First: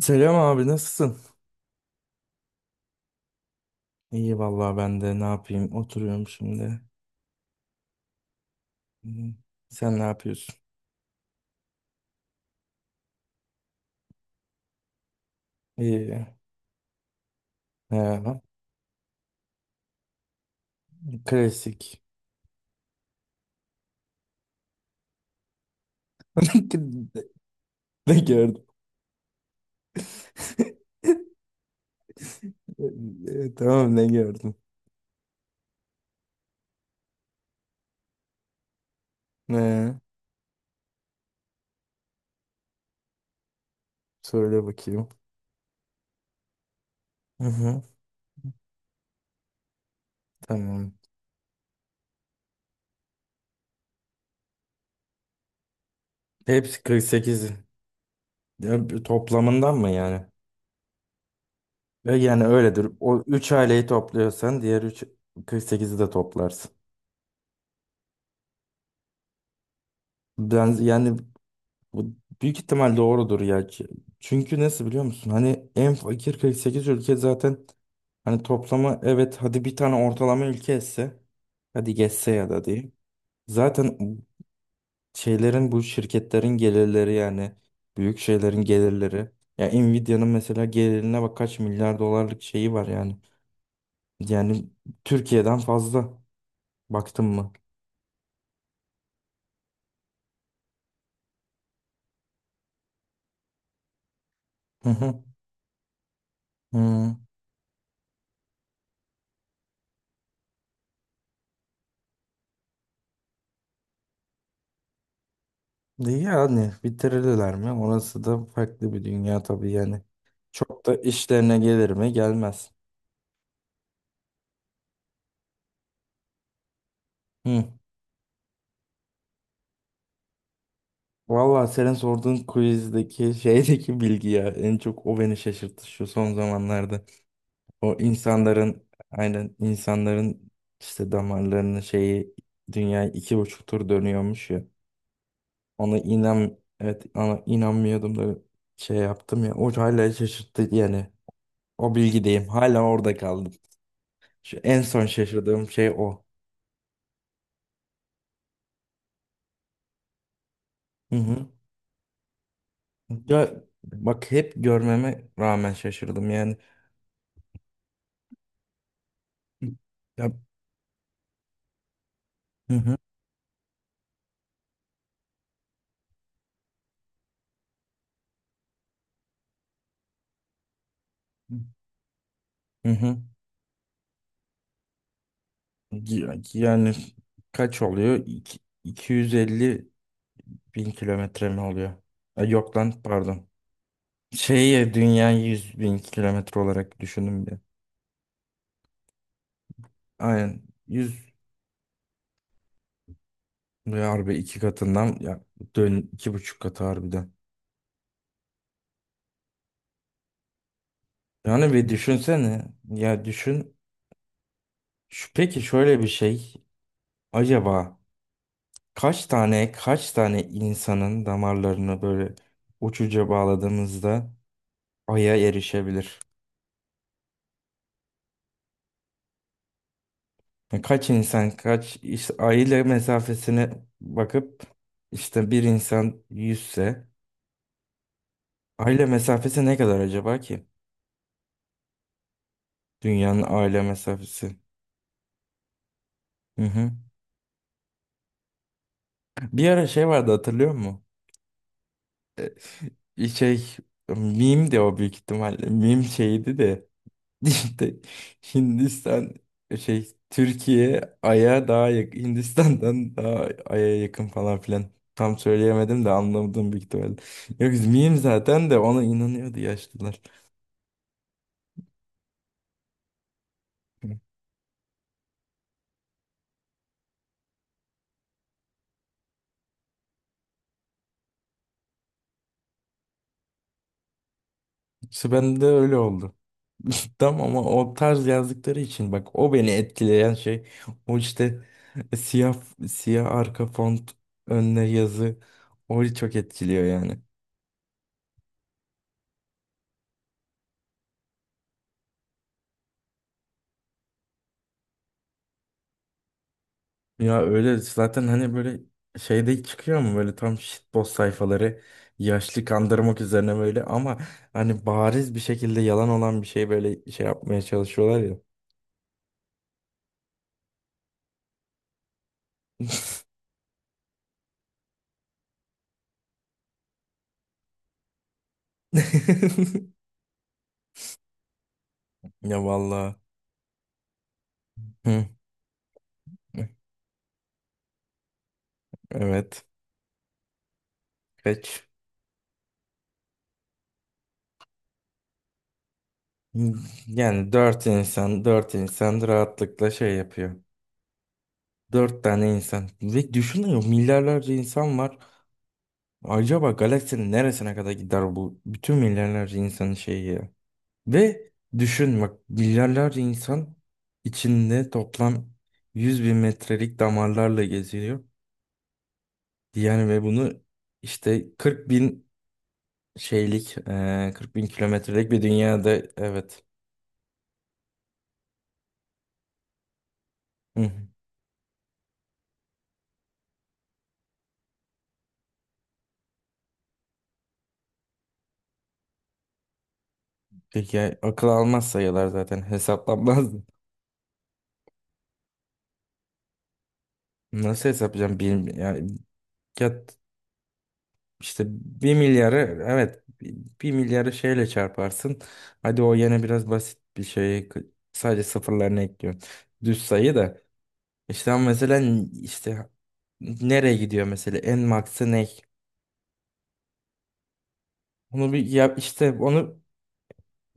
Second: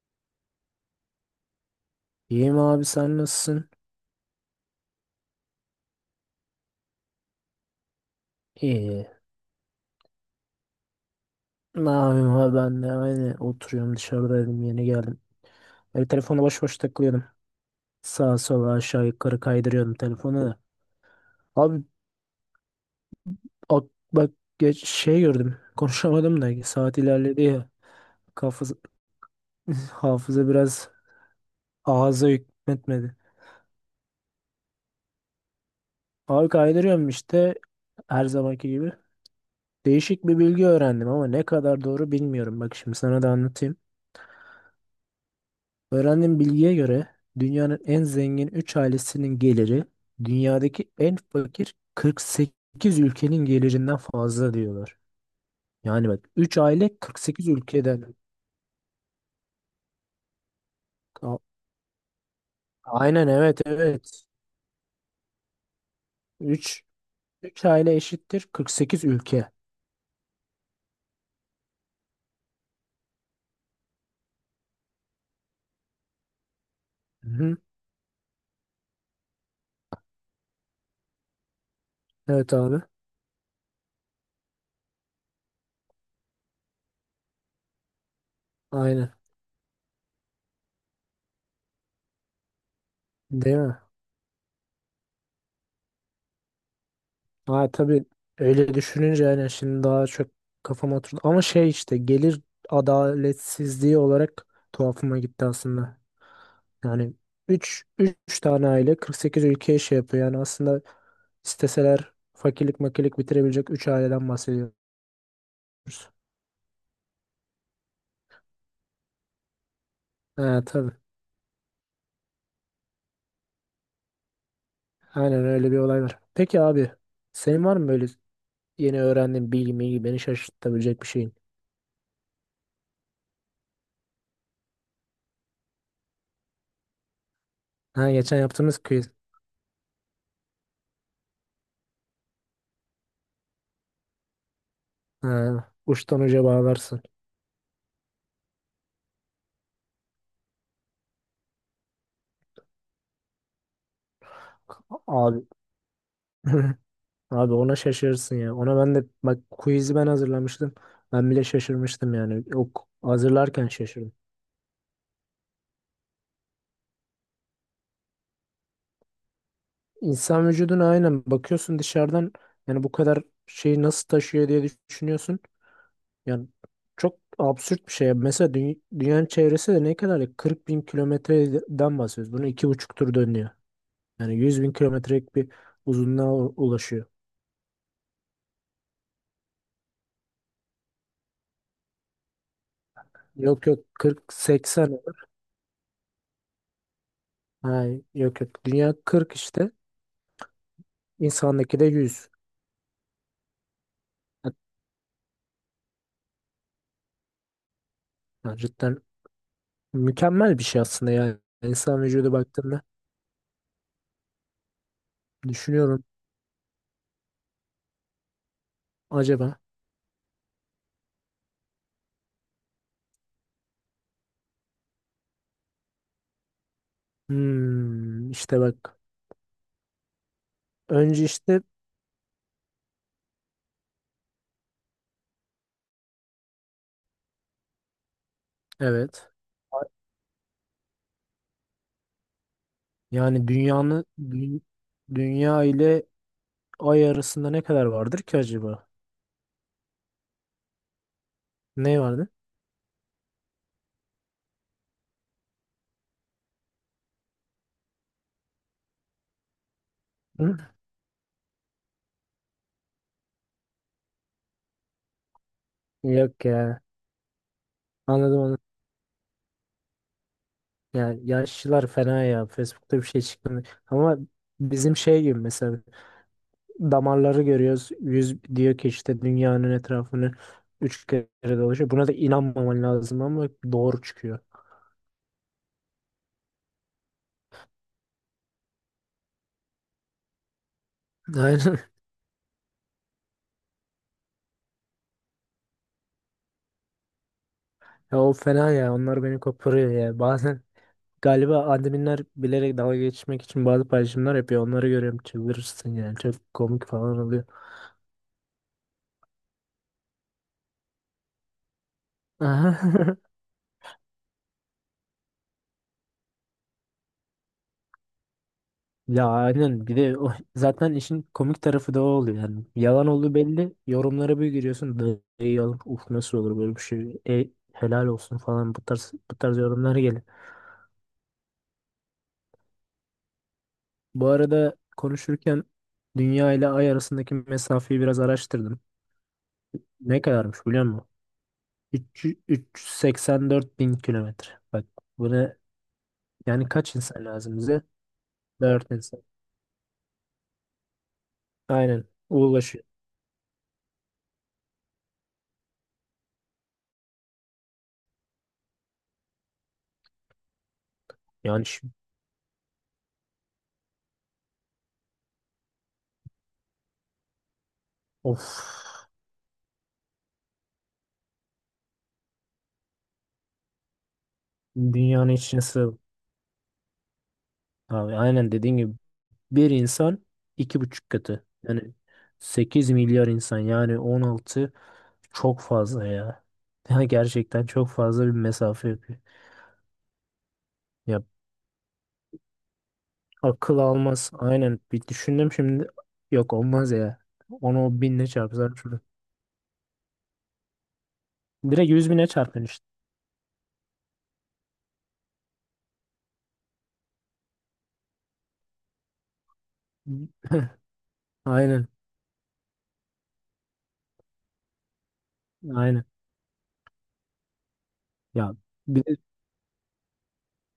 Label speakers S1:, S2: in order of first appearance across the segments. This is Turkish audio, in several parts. S1: Selam abi, nasılsın?
S2: İyiyim abi, sen nasılsın?
S1: İyi vallahi, ben de ne yapayım, oturuyorum şimdi.
S2: İyi.
S1: Hı. Sen ne yapıyorsun?
S2: Ne yapayım abi, ben de aynı oturuyorum, dışarıdaydım yeni geldim. Böyle
S1: İyi.
S2: telefona boş boş takılıyordum.
S1: He,
S2: Sağa sola, aşağı yukarı kaydırıyordum telefonu da. Abi,
S1: klasik.
S2: bak, geç şey gördüm konuşamadım da saat ilerledi ya.
S1: Ne gördüm?
S2: Kafız, Hafıza biraz ağza hükmetmedi.
S1: Tamam, ne gördün?
S2: Abi kaydırıyorum işte, her zamanki gibi.
S1: Ne?
S2: Değişik bir bilgi öğrendim ama ne kadar doğru bilmiyorum. Bak şimdi sana da anlatayım.
S1: Söyle bakayım.
S2: Öğrendiğim bilgiye göre
S1: Hı
S2: dünyanın
S1: hı,
S2: en zengin 3 ailesinin geliri dünyadaki
S1: tamam.
S2: en fakir 48 ülkenin gelirinden fazla diyorlar. Yani bak, 3
S1: Hepsi
S2: aile 48
S1: 48.
S2: ülkeden.
S1: Ya, bir toplamından mı yani?
S2: A-
S1: Yani öyledir. O
S2: Aynen,
S1: 3
S2: evet
S1: aileyi
S2: evet.
S1: topluyorsan diğer 3 48'i de toplarsın.
S2: 3 3 aile eşittir 48 ülke.
S1: Ben yani, bu büyük ihtimal doğrudur ya. Çünkü nasıl biliyor musun? Hani en fakir 48 ülke
S2: Hı-hı.
S1: zaten, hani toplamı, evet, hadi bir tane ortalama ülke etse, hadi geçse ya
S2: Evet
S1: da
S2: abi.
S1: diyeyim. Zaten şeylerin, bu şirketlerin gelirleri yani, büyük şeylerin
S2: Aynen.
S1: gelirleri. Ya Nvidia'nın mesela gelirine bak, kaç milyar dolarlık şeyi var yani.
S2: Değil mi?
S1: Yani Türkiye'den fazla, baktın mı?
S2: Ha tabii, öyle düşününce yani şimdi daha çok kafama oturdu. Ama şey işte, gelir adaletsizliği olarak
S1: Hı
S2: tuhafıma
S1: hı.
S2: gitti aslında. Yani
S1: Hı.
S2: üç tane aile 48 ülkeye şey yapıyor. Yani aslında isteseler fakirlik makilik bitirebilecek 3 aileden bahsediyoruz.
S1: Yani bitirirler mi? Orası da farklı bir dünya tabii yani.
S2: Ha
S1: Çok
S2: tabii.
S1: da işlerine gelir mi? Gelmez.
S2: Aynen, öyle bir olay var. Peki abi,
S1: Hı.
S2: senin var mı böyle yeni öğrendiğin bilgi milgi, beni şaşırtabilecek bir şeyin?
S1: Valla senin sorduğun quizdeki şeydeki bilgi ya, en çok o beni şaşırttı şu son zamanlarda. O
S2: Ha, geçen yaptığımız
S1: insanların,
S2: quiz.
S1: aynen, insanların işte damarlarının şeyi, dünya iki buçuk tur dönüyormuş ya.
S2: Ha,
S1: Ona
S2: uçtan uca
S1: inan,
S2: bağlarsın.
S1: evet, ona inanmıyordum da şey yaptım ya. O hala şaşırttı yani. O bilgideyim. Hala orada kaldım. Şu en son
S2: Abi.
S1: şaşırdığım şey o.
S2: Abi, ona şaşırırsın ya. Ona ben de bak, quiz'i ben hazırlamıştım.
S1: Hı
S2: Ben bile
S1: hı.
S2: şaşırmıştım yani. O
S1: Ya
S2: hazırlarken şaşırdım.
S1: bak, hep görmeme rağmen şaşırdım yani. Ya
S2: İnsan vücuduna aynen bakıyorsun dışarıdan,
S1: hı
S2: yani bu
S1: hı.
S2: kadar şeyi nasıl taşıyor diye düşünüyorsun. Yani çok absürt bir şey. Mesela dünyanın çevresi de ne kadar ya? 40 bin kilometreden bahsediyoruz. Bunu iki
S1: Hı
S2: buçuk tur
S1: hı.
S2: dönüyor. Yani 100 bin kilometrelik bir uzunluğa
S1: Ya- Yani
S2: ulaşıyor.
S1: kaç oluyor? 250 bin kilometre mi oluyor? Ha, yok lan pardon.
S2: Yok yok, 40,
S1: Şeyi,
S2: 80.
S1: dünya 100 bin kilometre olarak düşündüm bir.
S2: Hayır, yok yok. Dünya 40 işte.
S1: Aynen, 100.
S2: İnsandaki de 100.
S1: Ve harbi iki katından ya, dön iki buçuk katı harbiden.
S2: Ha, cidden mükemmel bir şey aslında yani.
S1: Yani bir
S2: İnsan vücudu
S1: düşünsene,
S2: baktığında
S1: ya düşün. Şu, peki şöyle
S2: düşünüyorum
S1: bir şey, acaba kaç
S2: acaba.
S1: tane kaç tane insanın damarlarını böyle uçuca bağladığımızda aya erişebilir?
S2: Hmm, işte bak.
S1: Yani kaç
S2: Önce
S1: insan,
S2: işte,
S1: kaç işte ay ile mesafesine bakıp, işte bir insan yüzse aile
S2: evet.
S1: mesafesi ne kadar acaba ki? Dünyanın
S2: Yani
S1: aile mesafesi.
S2: dünya ile
S1: Hı hı.
S2: ay arasında ne kadar vardır ki acaba?
S1: Bir ara şey vardı, hatırlıyor musun?
S2: Ne vardı?
S1: Şey, meme de, o büyük ihtimalle meme şeydi de, İşte Hindistan, şey,
S2: Hı?
S1: Türkiye Ay'a daha yakın Hindistan'dan, daha Ay'a yakın falan filan. Tam söyleyemedim de,
S2: Yok
S1: anlamadım
S2: ya.
S1: büyük ihtimalle. Yok miyim
S2: Anladım onu.
S1: zaten, de ona inanıyordu yaşlılar.
S2: Yani yaşlılar fena ya. Facebook'ta bir şey çıktı. Ama bizim şey gibi, mesela damarları görüyoruz. Yüz diyor ki işte dünyanın etrafını 3 kere dolaşıyor. Buna da inanmaman lazım ama doğru çıkıyor.
S1: İşte ben de öyle oldu. Tam ama o tarz yazdıkları için bak, o beni etkileyen şey, o işte
S2: Aynen.
S1: siyah, siyah arka font, önüne yazı, o çok etkiliyor yani.
S2: Ya o fena ya. Onlar beni koparıyor ya. Bazen galiba adminler bilerek dalga geçmek için bazı paylaşımlar yapıyor. Onları görüyorum, çıldırırsın yani. Çok komik falan
S1: Ya
S2: oluyor.
S1: öyle zaten, hani böyle şeyde çıkıyor mu böyle, tam shitpost sayfaları, yaşlı kandırmak üzerine böyle, ama hani bariz bir şekilde yalan olan bir şey, böyle şey yapmaya çalışıyorlar ya.
S2: Ya aynen, bir de o, zaten işin komik tarafı da o oluyor yani. Yalan olduğu belli. Yorumlara bir giriyorsun. Ey yalan. Uf, nasıl olur böyle bir şey. E, helal olsun" falan, bu tarz bu tarz yorumlar geliyor.
S1: Ya vallahi.
S2: Bu arada
S1: Hı,
S2: konuşurken dünya ile ay arasındaki mesafeyi biraz araştırdım.
S1: evet.
S2: Ne kadarmış biliyor musun?
S1: Kaç?
S2: 300 384 bin kilometre. Bak, buna yani kaç insan
S1: Yani
S2: lazım bize?
S1: dört insan, dört
S2: 4
S1: insan
S2: insan.
S1: rahatlıkla şey yapıyor.
S2: Aynen,
S1: Dört tane
S2: ulaşıyor.
S1: insan. Ve düşünüyor, milyarlarca insan var. Acaba galaksinin neresine kadar gider bu bütün milyarlarca insanın şeyi ya? Ve
S2: Yani şimdi,
S1: düşün bak, milyarlarca insan içinde toplam 100 bin metrelik damarlarla geziliyor.
S2: of,
S1: Yani ve bunu işte 40 bin şeylik, 40 bin
S2: dünyanın
S1: kilometrelik bir
S2: içine
S1: dünyada,
S2: sığ.
S1: evet.
S2: Abi, aynen dediğin gibi bir insan iki
S1: Hı hı.
S2: buçuk katı. Yani 8 milyar insan, yani 16, çok fazla ya. Ya gerçekten çok fazla bir mesafe yapıyor.
S1: Peki ya,
S2: Ya
S1: akıl almaz sayılar zaten, hesaplanmaz.
S2: akıl almaz. Aynen, bir düşündüm şimdi. Yok, olmaz ya. Onu
S1: Nasıl
S2: o binle
S1: hesaplayacağım? Bir,
S2: çarpsan şurada.
S1: yani, ya, işte
S2: Direkt 100
S1: bir
S2: bine
S1: milyarı,
S2: çarpın.
S1: evet, bir milyarı şeyle çarparsın. Hadi o yine biraz basit bir şey, sadece sıfırlarını ekliyorsun. Düz sayı da.
S2: Heh,
S1: İşte ama
S2: aynen.
S1: mesela işte nereye gidiyor mesela, en maksı ne?
S2: Aynen.
S1: Onu
S2: Ya
S1: bir yap
S2: bir de
S1: işte, onu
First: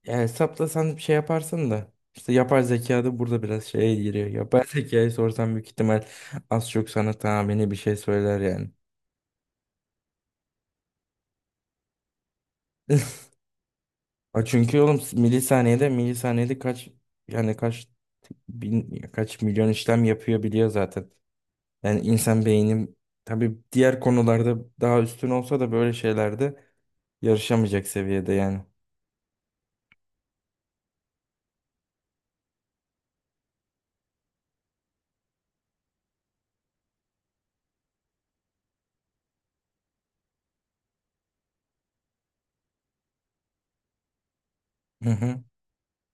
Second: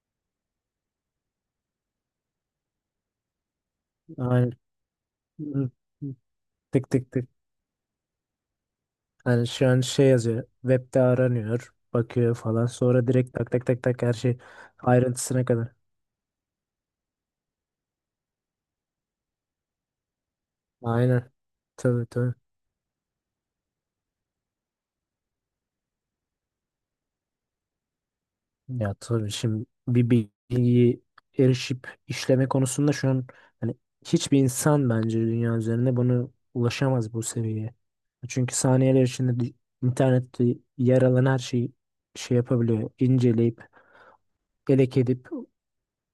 S1: ya hesaplasan bir şey yaparsın da. İşte yapar, zeka da burada biraz şeye giriyor.
S2: aynen.
S1: Yapay zekayı sorsan büyük
S2: Hı,
S1: ihtimal
S2: hı.
S1: az çok
S2: Tık tık
S1: sana
S2: tık.
S1: tahmini bir şey söyler yani.
S2: Hani şu an şey yazıyor. Web'de aranıyor. Bakıyor falan. Sonra direkt tak tak tak tak, her şey
S1: Ha, çünkü oğlum
S2: ayrıntısına kadar.
S1: milisaniyede, milisaniyede kaç, yani kaç bin, kaç milyon işlem yapıyor, biliyor zaten.
S2: Aynen.
S1: Yani
S2: Tabii tabii.
S1: insan beyni, tabii diğer konularda daha üstün olsa da böyle şeylerde yarışamayacak seviyede yani.
S2: Ya tabii şimdi, bir bilgiyi erişip işleme konusunda şu an hani hiçbir insan bence dünya üzerinde bunu ulaşamaz, bu seviyeye. Çünkü saniyeler içinde internette yer alan her şeyi şey yapabiliyor, inceleyip, elek
S1: Hı
S2: edip,
S1: hı.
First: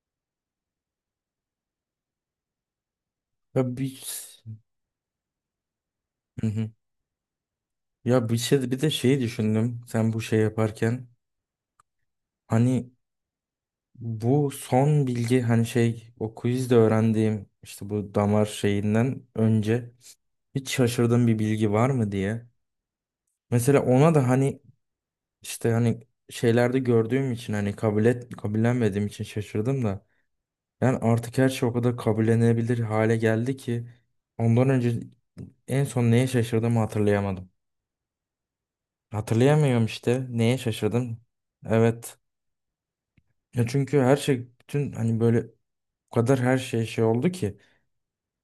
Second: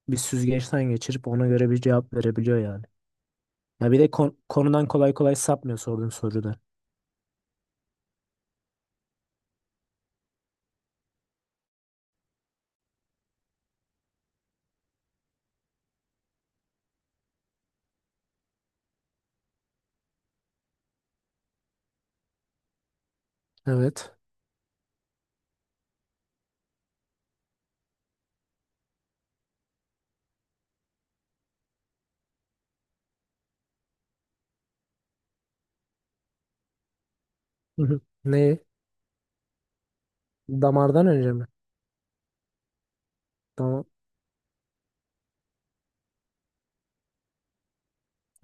S2: bir süzgeçten geçirip ona göre bir cevap verebiliyor yani.
S1: Ya
S2: Ya bir
S1: bir,
S2: de konudan kolay kolay sapmıyor sorduğun
S1: hı
S2: soruda.
S1: hı. Ya bir şey, bir de şeyi düşündüm. Sen bu şey yaparken, hani bu son bilgi, hani şey, o quizde öğrendiğim işte bu damar şeyinden önce hiç şaşırdığım bir bilgi var mı diye. Mesela ona
S2: Evet.
S1: da hani işte, hani şeylerde gördüğüm için, hani kabul et, kabullenmediğim için şaşırdım da. Yani artık her şey o kadar kabullenebilir hale geldi ki, ondan önce en son neye şaşırdığımı hatırlayamadım.
S2: Hı hı. Ne?
S1: Hatırlayamıyorum işte. Neye
S2: Damardan
S1: şaşırdım?
S2: önce mi?
S1: Evet. Ya
S2: Tamam.
S1: çünkü her şey, bütün, hani böyle o kadar her şey şey oldu ki,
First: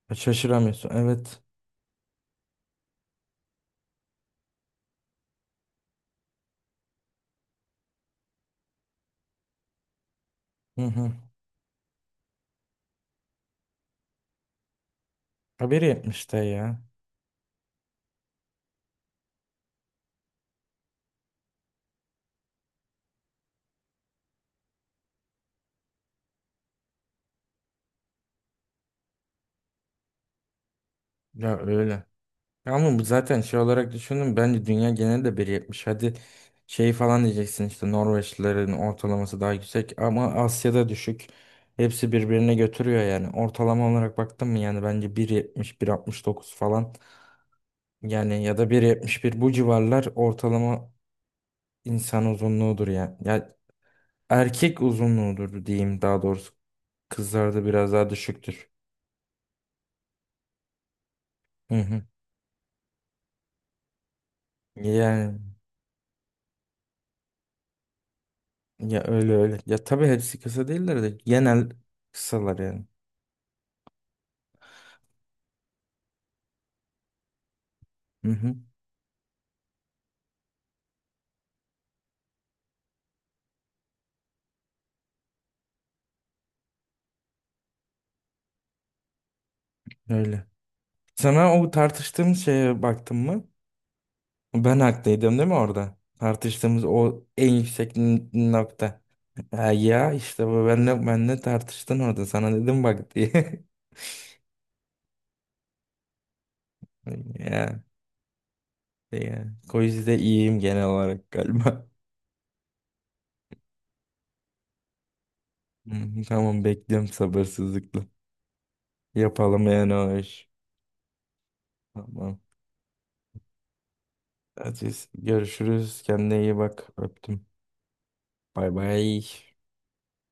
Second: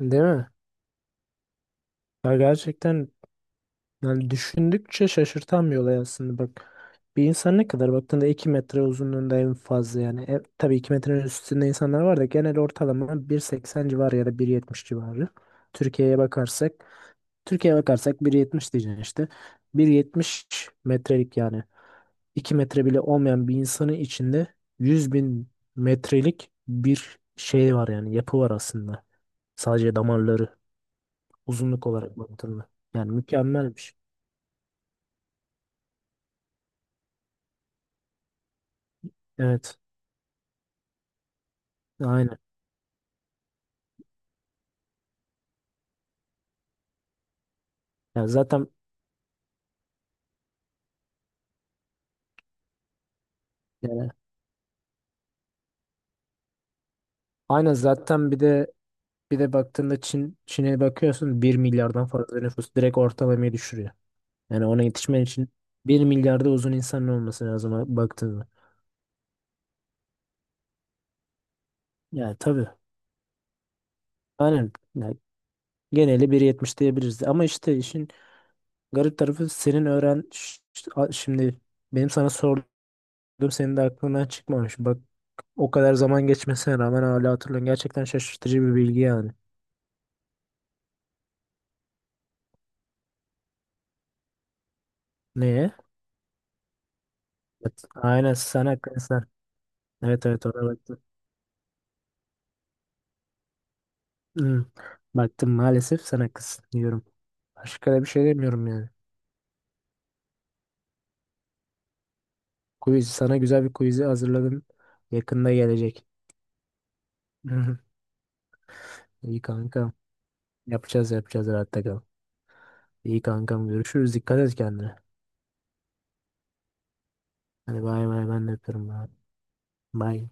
S2: Değil mi?
S1: şaşıramıyorsun. Evet.
S2: Ya gerçekten, yani düşündükçe şaşırtan bir olay aslında bak. Bir insan ne kadar baktığında 2 metre uzunluğunda en fazla yani. E, tabii
S1: Hı
S2: 2
S1: hı.
S2: metrenin üstünde insanlar var da genel ortalama 1.80 civarı ya da 1.70 civarı.
S1: Haberi
S2: Türkiye'ye
S1: yapmış da
S2: bakarsak
S1: ya.
S2: Türkiye'ye bakarsak 1,70 diyeceksin işte. 1,70 metrelik, yani 2 metre bile olmayan bir insanın içinde 100 bin metrelik bir şey var, yani yapı var aslında. Sadece damarları,
S1: Ya
S2: uzunluk
S1: öyle.
S2: olarak baktığında.
S1: Ya ama bu
S2: Yani
S1: zaten şey olarak
S2: mükemmelmiş.
S1: düşündüm. Bence dünya genelinde biri yetmiş. Hadi şey falan diyeceksin işte, Norveçlilerin ortalaması daha
S2: Evet.
S1: yüksek ama Asya'da düşük. Hepsi
S2: Aynen.
S1: birbirine götürüyor yani. Ortalama olarak baktım mı, yani bence bir, bir yetmiş, bir altmış dokuz falan.
S2: Yani
S1: Yani ya
S2: zaten,
S1: da bir yetmiş bir, bu civarlar ortalama insan uzunluğudur yani. Ya,
S2: yani
S1: erkek uzunluğudur diyeyim daha doğrusu. Kızlarda
S2: aynen,
S1: biraz daha
S2: zaten bir
S1: düşüktür.
S2: de bir de baktığında, Çin'e bakıyorsun, bir
S1: Hı hı.
S2: milyardan fazla nüfus direkt ortalamayı düşürüyor. Yani ona yetişmen
S1: Yani
S2: için 1 milyarda uzun insanın olması lazım baktığında.
S1: ya, öyle öyle. Ya tabii hepsi kısa değiller de genel
S2: Yani
S1: kısalar
S2: tabii.
S1: yani.
S2: Aynen. Yani geneli 1,70 diyebiliriz. Ama işte işin
S1: Hı hı.
S2: garip tarafı, senin öğren Ş- ş- a- şimdi benim sana sorduğum senin de aklından çıkmamış. Bak, o kadar zaman geçmesine rağmen hala hatırlıyorsun. Gerçekten şaşırtıcı bir bilgi yani.
S1: Öyle. Sana o tartıştığımız şeye baktın mı? Ben haklıydım değil mi
S2: Neye?
S1: orada? Tartıştığımız o en
S2: Evet.
S1: yüksek
S2: Aynen sen
S1: nokta.
S2: haklısın.
S1: Ha, ya
S2: Evet evet,
S1: işte
S2: ona
S1: bu,
S2: baktım.
S1: benle tartıştın orada, sana dedim bak diye.
S2: Hmm. Baktım, maalesef sen haklısın diyorum.
S1: Ya.
S2: Başka da bir şey demiyorum yani.
S1: Yani. Quiz'de iyiyim genel olarak galiba.
S2: Quiz, sana güzel bir quiz'i hazırladım. Yakında gelecek.
S1: Hmm, tamam, bekliyorum sabırsızlıkla.
S2: İyi
S1: Yapalım
S2: kanka.
S1: yani o iş.
S2: Yapacağız yapacağız, rahatta kal.
S1: Tamam.
S2: İyi kankam, görüşürüz. Dikkat et
S1: Hadi
S2: kendine.
S1: görüşürüz. Kendine iyi bak. Öptüm.
S2: Hadi bay bay, ben de
S1: Bay
S2: öpüyorum. Bay.
S1: bay.
S2: Bay.